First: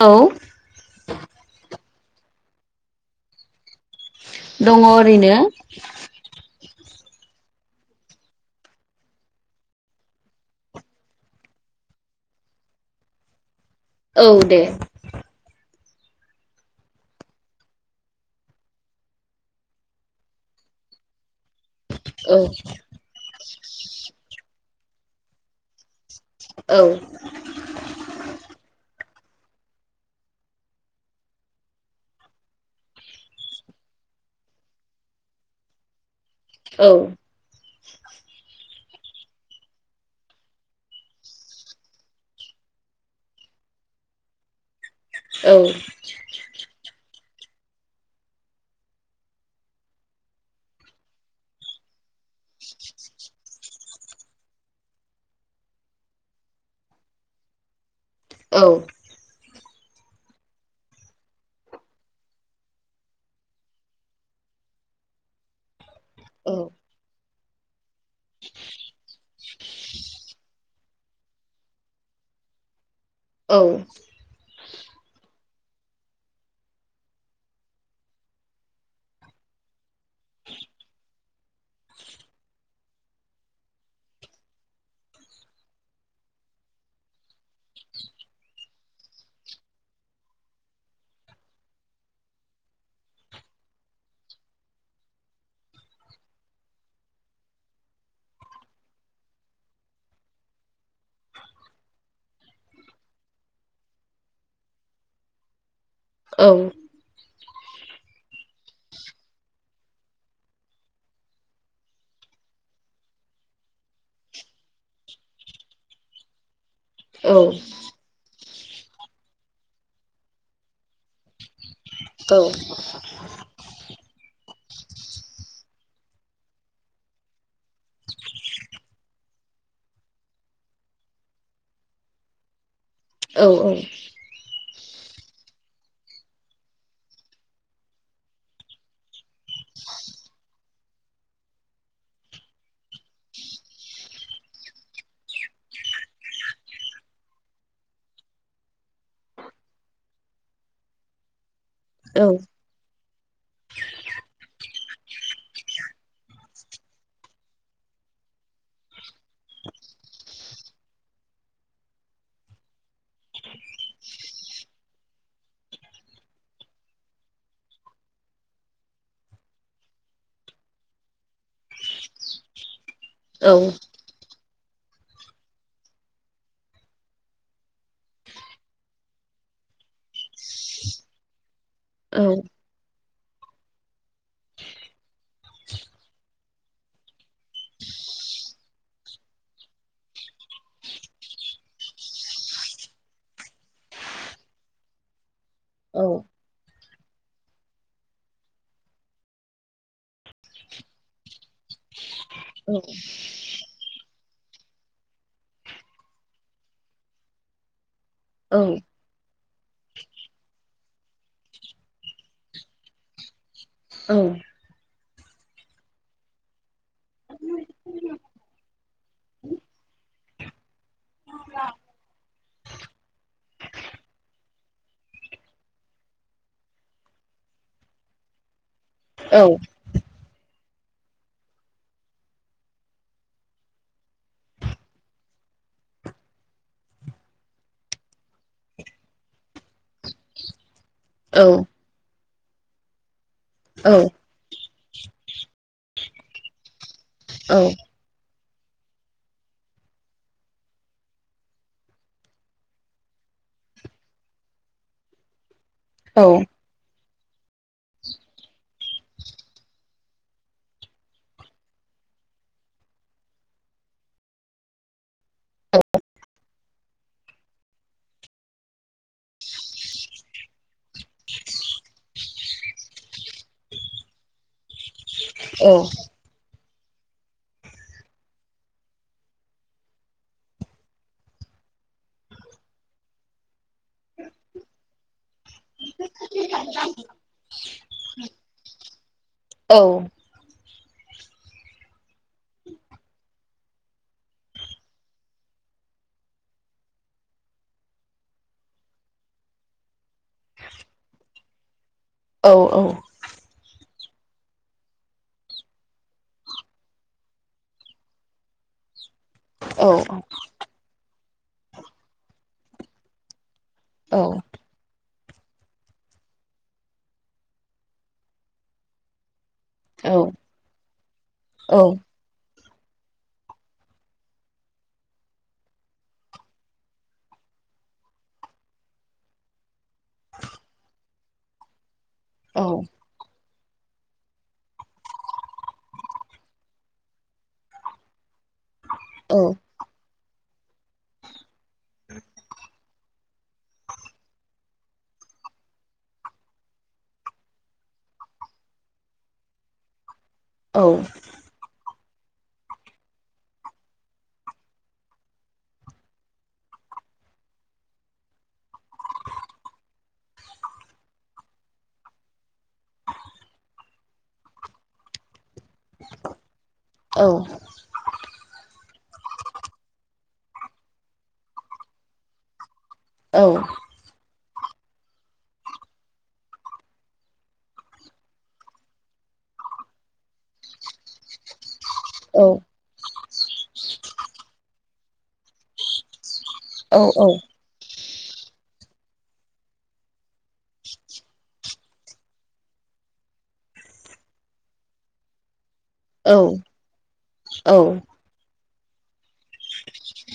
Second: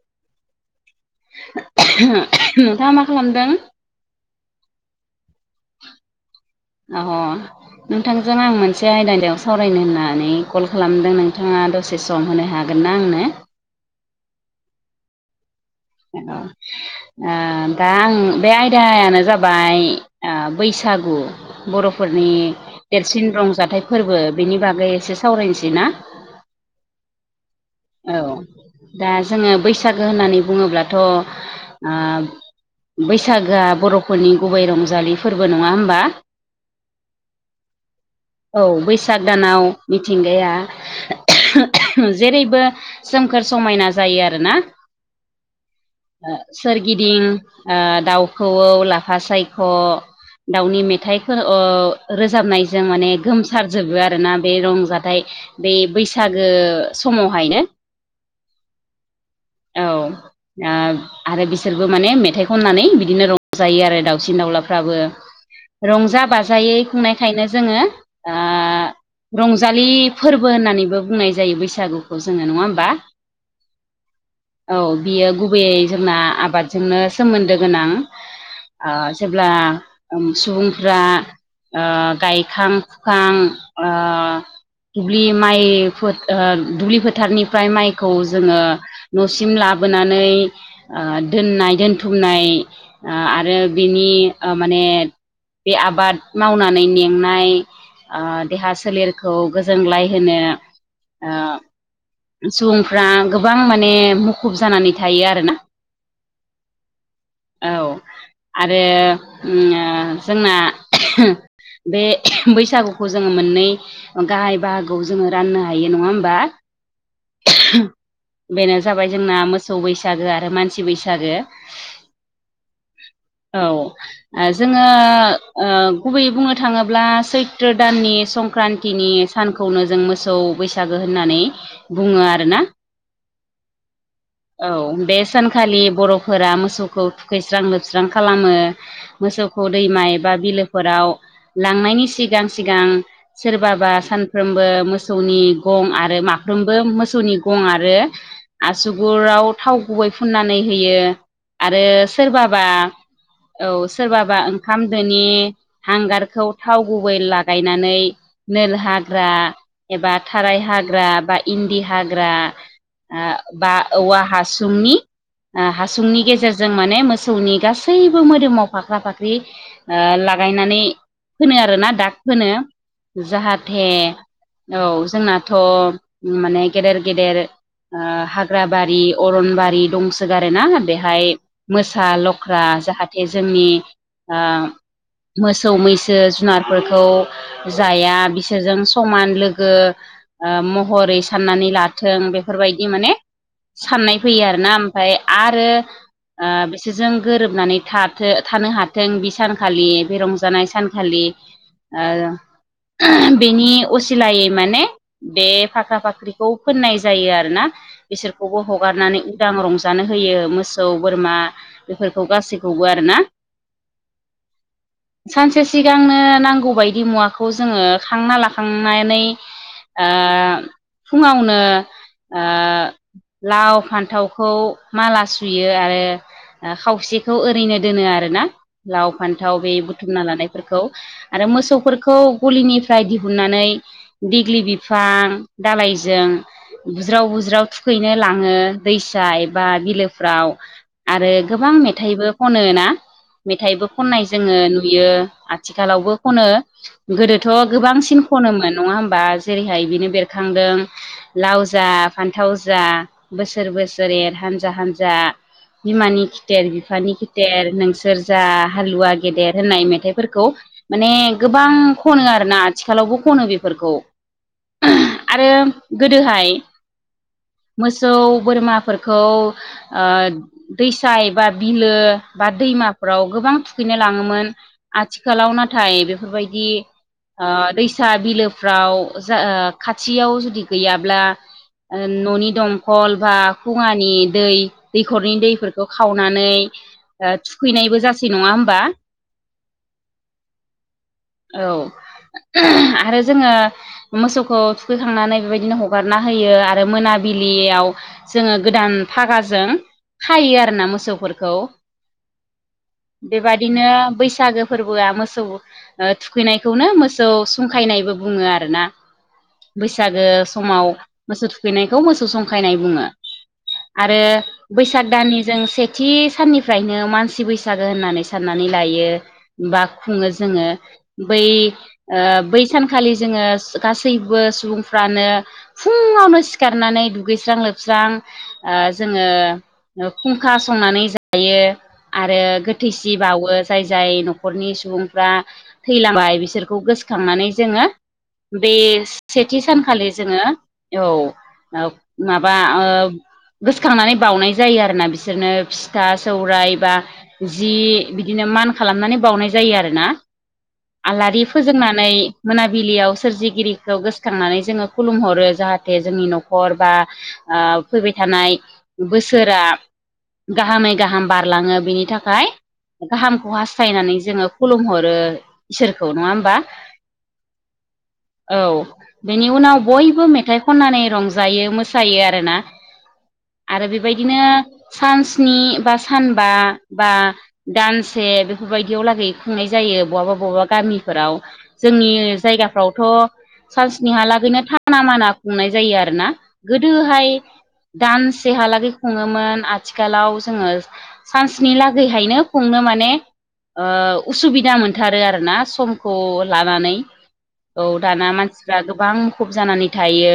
औ नोंथाङा मा खालामदों दङ ओरैनो अ नोंथांजों आं मोनसे आयदानिायाव सावरायनो होननानै कल खालामदों नोंथाङा दसे एसे सम होनो हागोन ना आंनो औ दे औ दा आं बे आयदायानो जाबाय बैसागु बर'फोरनि देरसिन रंजाथाइ फोरबो बेनि बागै एसे सावरायनोसै ना औ औ दा जोङो बैसागो होननानै बुङोब्लाथ' ओ बैसागोआ बर'फोरनि गुबै रंजालि फोरबो नङा होमबा औ [inaudible] औ बैसाग दानाव मिथिंगाया जेरैबो सोमखोर समायना जायो आरोना औ सोरगिदिं दाउखौ लाफा सायख' दाउनि मेथाइफोर रोजाबनायजों माने गोमसारजोबो आरोना बे रंजाथाइ बे बैसागो समावहायनो औ औ आ आरो बिसोरबो माने मेथाइ खननानै बिदिनो रंजायो आरो दाउसिन दाउलाफ्राबो रंजा बाजायै खुंनायखायनो जोङो रंजालि फोरबो होननानैबो बुंनाय जायो बैसागुखौ जोङो नङा होमबा औ औ बियो गुबैयै जोंना आबादजोंनो सोमोन्दो गोनां जेब्ला सुबुंफ्रा ओ गायखां फुखां ओ दुब्लि माइ दुब्लि फोथारनिफ्राय माइखौ जोङो न'सिम लाबोनानै दोननाय दोनथुमनाय आरो बिनि माने बे आबाद मावनानै मेंनाय देहा सोलेरखौ गोजोनलाय होनो सुबुंफ्रा गोबां माने मुखुब जानानै थायो आरोना औ औ आरो जोंना बे बैसागुखौ जोङो मोननै गाहाय बाहागोआव जोङो राननो हायो नङा होमबा? औ बेनो जाबाय जोंना मोसौ बैसागो आरो मानसि बैसागो। औ [inaudible] औ जोङो ओ गुबैयै बुंनो थाङोब्ला सैथ्र दाननि संक्रान्तिनि सानखौनो जों मोसौ बैसागो होननानै बुङो आरोना औ औ औ बे सानखालि बर'फोरा मोसौखौ थुखैस्रां लोबस्रां खालामो मोसौखौ दैमा बबा बिलोफोराव लांनायनि सिगां सिगां सोरबाबा सानफ्रोमबो मोसौनि गं आरो माफ्रोमबो मोसौनि गं आरो आसुगुराव थाव गुबै फुननानै होयो आरो सोरबाबा औ सोरबाबा ओंखाम दोनि हांगारखौ थाव गुबै लागायनानै नेल हाग्रा एबा थाराय हाग्रा बा इन्दि हाग्रा बा औवा हासुमनि हासुंनि गेजेरजों माने मोसौनि गासैबो मोदोमाव फाख्रा फाख्रि लागायनानै फोनो आरोना दा फोनो। जाहाथे औ जोंनाथ' माने गेदेर गेदेर हाग्राबारि अरनबारि दंसोगार ना बेहाय मोसा लख्रा जाहाथे जोंनि मोसौ मैसो जुनारफोरखौ जाया बिसोरजों समान लोगो ओ महरै साननानै लाथों बेफोरबायदि माने साननाय फैयो आरोना ओमफफ्राय आरो ओ बिसोरजों गोरोबनानै थाथों थानो हाथों बि सानखालि बे रंजानाय सान खालि आ औ बेनि असिलायै माने बे फाख्रा फाख्रिखौ फोननाय जायो आरोना बिसोरखौबो हगारनानै उदां रंजानो होयो मोसौ बोरमा। बेफोरखौ गासैखौबो आरोना। औ सानसे सिगांनो नांगौ बायदि मुवाखौ जोङो खांना लाखांनानै ओ फुङावनो। ओ लाव फान्थावखौ माला सुयो आरो। खावसेखौ ओरैनो दोनो आरोना लाव फान्थाव बे बुथुमना लानाय फोरखौ आरो मोसौफोरखौ गलिनिफ्राय दिहुननानै। दिग्लि बिफां दालायजों बुज्राव बुज्राव थुखैनो लाङो दैसा बा बिलोफ्राव आरो गोबां मेथाइबो खनो ना मेथाइबो खननाय जोङो नुयो आथिखालावबो खनो गोदोथ' गोबांसिन खनोमोन नङा होमबा जेरैहाय बिनो बेरखांदों लाव जा फान्थाव जा बोसोर बोसोर हानजा हानजा। बिमानि खिथेर बिफानि खिथेर नोंसोर जा हालुवा गेदेर होननाय मेथाइफोरखौ माने गोबां खनो आरोना आथिखालावबो खनो बेफोरखौ। आरो गोदोहाय मोसौ बोरमाफोरखौ दैसा बा बिलो बा दैमाफोराव गोबां थुखैनो लाङोमोन आथिखाल आथिखालाव नाथाय बेफोरबायदि ओ दैसा बिलोफ्राव जा खाथियाव जुदि गैयाब्ला न'नि दंखल बा खुङानि दै दैखरनि दैफोरखौ खावनानै थुखैनायबो जासै नङा होमबा? औ। औ। आरो जोङो मोसौखौ थुखैखांनानै बेबायदिनो हगारना होयो आरो मोनाबिलियाव जोङो गोदान फागाजों खायो आरोना मोसौफोरखौ। औ औ बेबादिनो बैसागो फोरबोआ मोसौ थुखैनायखौनो मोसौ संखायनायबो बुङो आरो ना। बैसागो समाव मोसौ थुखैनायखौ मोसौ संखायनाय बुङो। आरो बैसाग दाननि जों सेथि साननिफ्रायनो मानसि बैसागो होननानै साननानै लायो। बा खुङो जोङो बै ओ बै सानखालि जोङो गासैबो सुबुंफ्रानो फुङावनो सिखारनानै दुगैस्रां लोबस्रां ओ जोङो खुंखा संनानै जायो आरो गोथैसि बावो जाय जाय न'खरनि सुबुंफ्रा थैलांबाय बिसोरखौ गोसोखांनानै जोङो बे सेथि सानखालि जोङो औ ओ माबा ओ गोसोखांनानै बावनाय जायो आरोना बिसोरनो फिथा सौराय बा जि बिदिनो मान खालामनानै बावनाय जायो आरोना। आलारि फोजोंनानै मोनाबिलियाव सोरजिगिरिखौ गोसोखांनानै जोङो खुलुमहरो। जाहाथे जोंनि न'खर बा ओ फैबाय थानाय बोसोरा गाहामै गाहाम बारलाङो बिनि थाखाय गाहामखौ हास्थायनानै जोङो खुलुमहरो इसोरखौ नङा होमबा? औ। औ बेनि उनाव बयबो मे थाइ खननानै रंजायो मोसायो आरोना आरो बेबायदिनो सान स्नि बा सानबा बा दानसे बेफोरबायदियाव लागै खुंनाय जायो बबहाबा बबबा गामिफोराव। जोंनि जायगाफ्रावथ' चानस्निहालागैनो थाना माना खुंनाय जायो आरो ना गोदोहाय दानसेहालागै खुङोमोन आथिखालाव जोङो सानस्निलागैहायनो खुंनो माने उसुबिदा मोनथारो आरोना सम खौ लानानै औ दाना मानसिफ्रा गोबां मुखुब जानानै था थायो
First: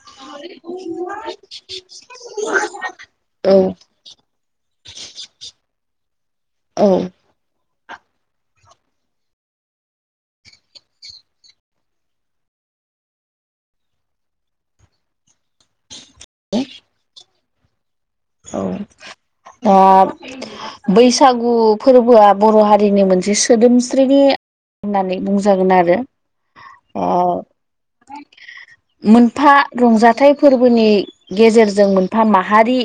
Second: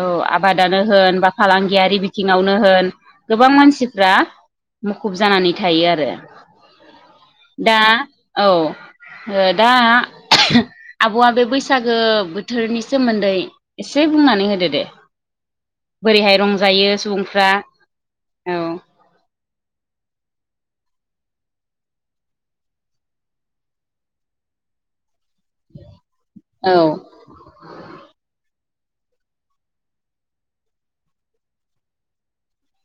औ आबादानो होन बा फालांगियारि बिथिङावनो होन गोबां मानसिफ्रा मुखुब जानानै थायो आरो दा औ दा आब'आ बे बैसागो बोथोरनि सोमोन्दै एसे बुंनानै होदो दे बोरैहाय रंजायो सुबुंफ्रा औ। [unintelligible] बैसागु फोरबोआ बर' हारिनि मोनसे सोदोमस्रिनि होननानै बुंजागोन आरो औ ओ [inaudible] मोनफा रंजाथाइ फोरबोनि गेजेरजों मोनफा माहारि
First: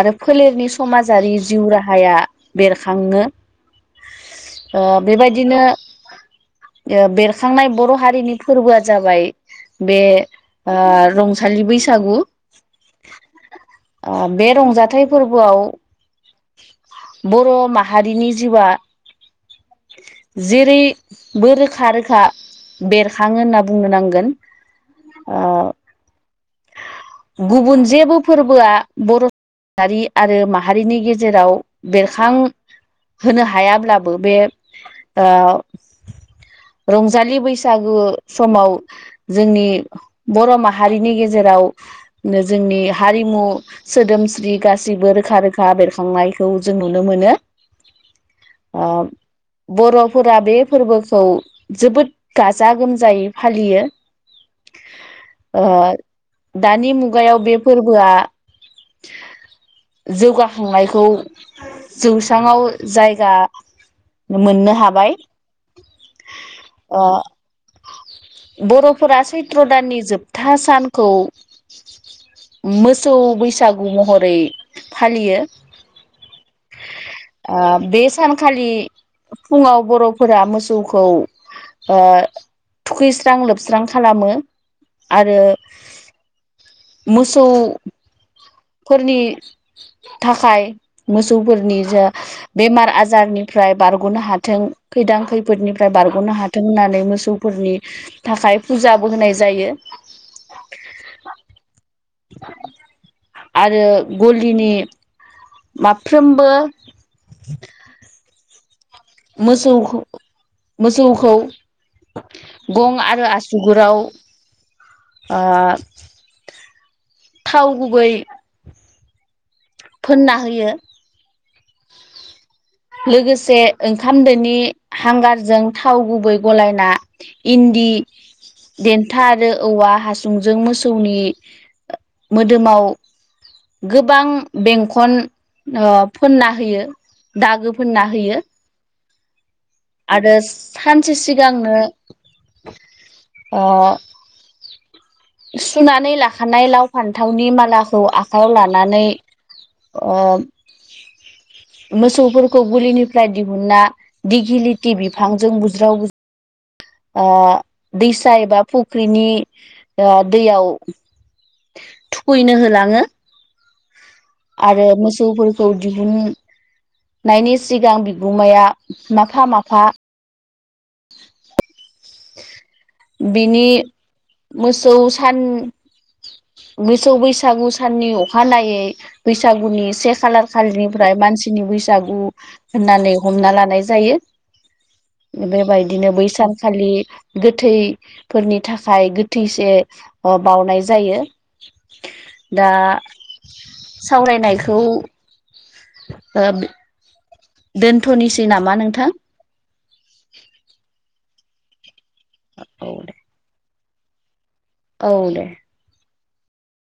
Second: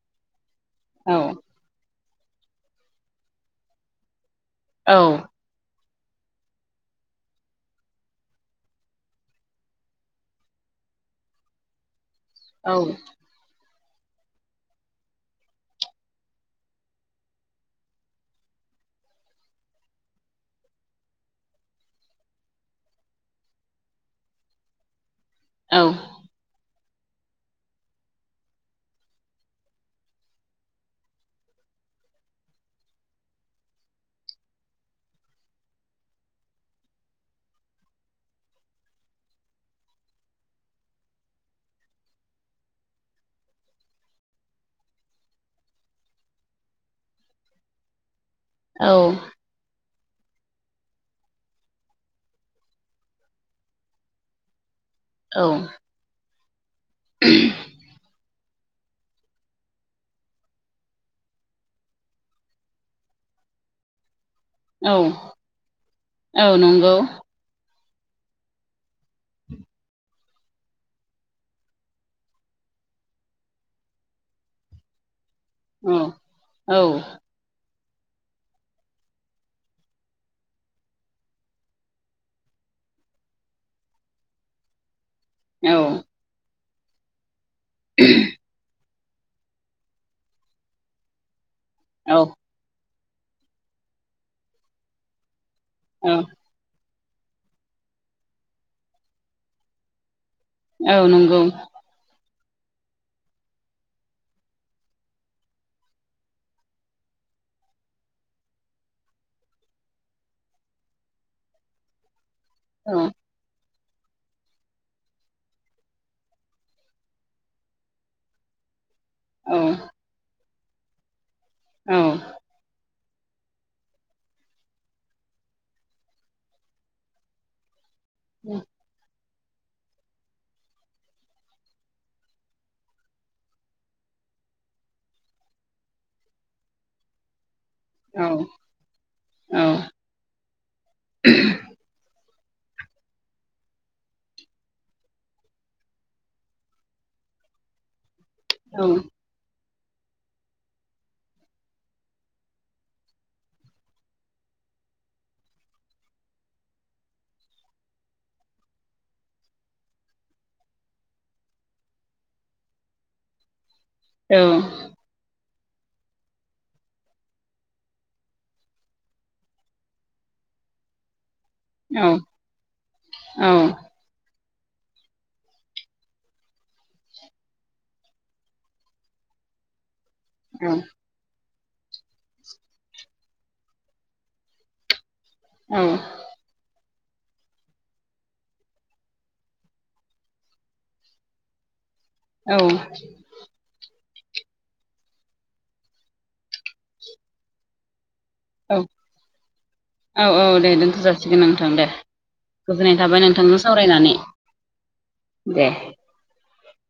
आरो फोलेरनि औ समाजारि जिउ राहाया बेरखाङो। ओ औ बेबायदिनो ओ बेरखांनाय बर' हारिनि फोरबोआ जाबाय बे ओ रंसालि बैसागु। औ ओ बे रंजाथाइ फोरबोआव बर' माहारिनि जिउआ जेरैबो रोखा रोखा बेरखाङो होनना बुंनो नांगोन ओ औ गुबुन जेबो फोरबोआ बर' हारि आरो माहारिनि गेजे जेराव बेरखां होनो हायाब्लाबो बे ओ रंजालि बैसागु समाव जोंनि बर' माहारिनि गेजेराव जोंनि हारिमु सोदोमस्रि गासिबो रोखा रोखा बेरखा थांनायखौ जों नुनो मोनो ओ औ बर'फोरा बे फोरबोखौ जोबोद गाजा गोमजायै फालियो औ ओ दानि मुगायाव बे फोरबोआ जौगा संनायखौ जौस्रांआव जायगा मोननो हाबाय औ नंगौ ओ बर'फोरा सैत्र' दाननि जोबथा सानखौ मोसौ बैसागु महरै फालियो औ औ बे सानखालि फुङाव बर'फोरा मोसौखौ ओ थुखैस्रां लोबस्रां खालामो आरो मोसौफोरनि थाखाय मोसौफोरनि जा औ बेमार आजारनिफ्राय बारग'नो हाथों खैदां खैफोदनिफ्राय औ बारग'नो हाथों फों होननानै मोसौफोरनि थाखाय फुजाबो होनाय जायो औ नंगौ आरो गलिनि माफ्रोमबो मोसौ मोसौखौ औ गं आरो आस ओ बिुगुराव थाव गुबै फोनना होयो औ लोगोसे ओंखाम दोनि हांगारजों थाव गुबै गलायना हन्दी उ देन्था आरो औवा हासुंजों मोसौनि मोदोमाव गोबां बेंखन फोनना होयो दागो फोनना औ होयो औ आरो सानसे सिगांनो ओ सुनानै लाखानाय लाव फान्थावनि मालाखौ आखाइायाव औ लानानै अ मोसौफोरखौ गुलिनिफ्राय दिहुनना दिगिलिथि बिफांजों बुज्रावज ओ दैसा एबा फुख्रिनि ओ दैयाव थुखैनो होलाङो औ आरो मोसौफोरखौ दिहुन नायनि सिगां बिगोमाया माफा माफा बिनि मोसौ सान मोसौ बैसागु साननि अखानायै बैसागुनि से खालार खालिनिफ्राय मानसिनि बैसागु होननानै हमना लानाय जायो औ बेबायदिनो बै सानखालि गोथैफोरनि थाखाय गोथैसे बावनाय जायो दा सावरायनायखौ दोनथ'नोसै नामा नोंथां? औ औ दे दोनथ' जासिगोन नोंथां दे औ गोजोननाय दे थाबाय नोंथांजों सावरायनानै औ दे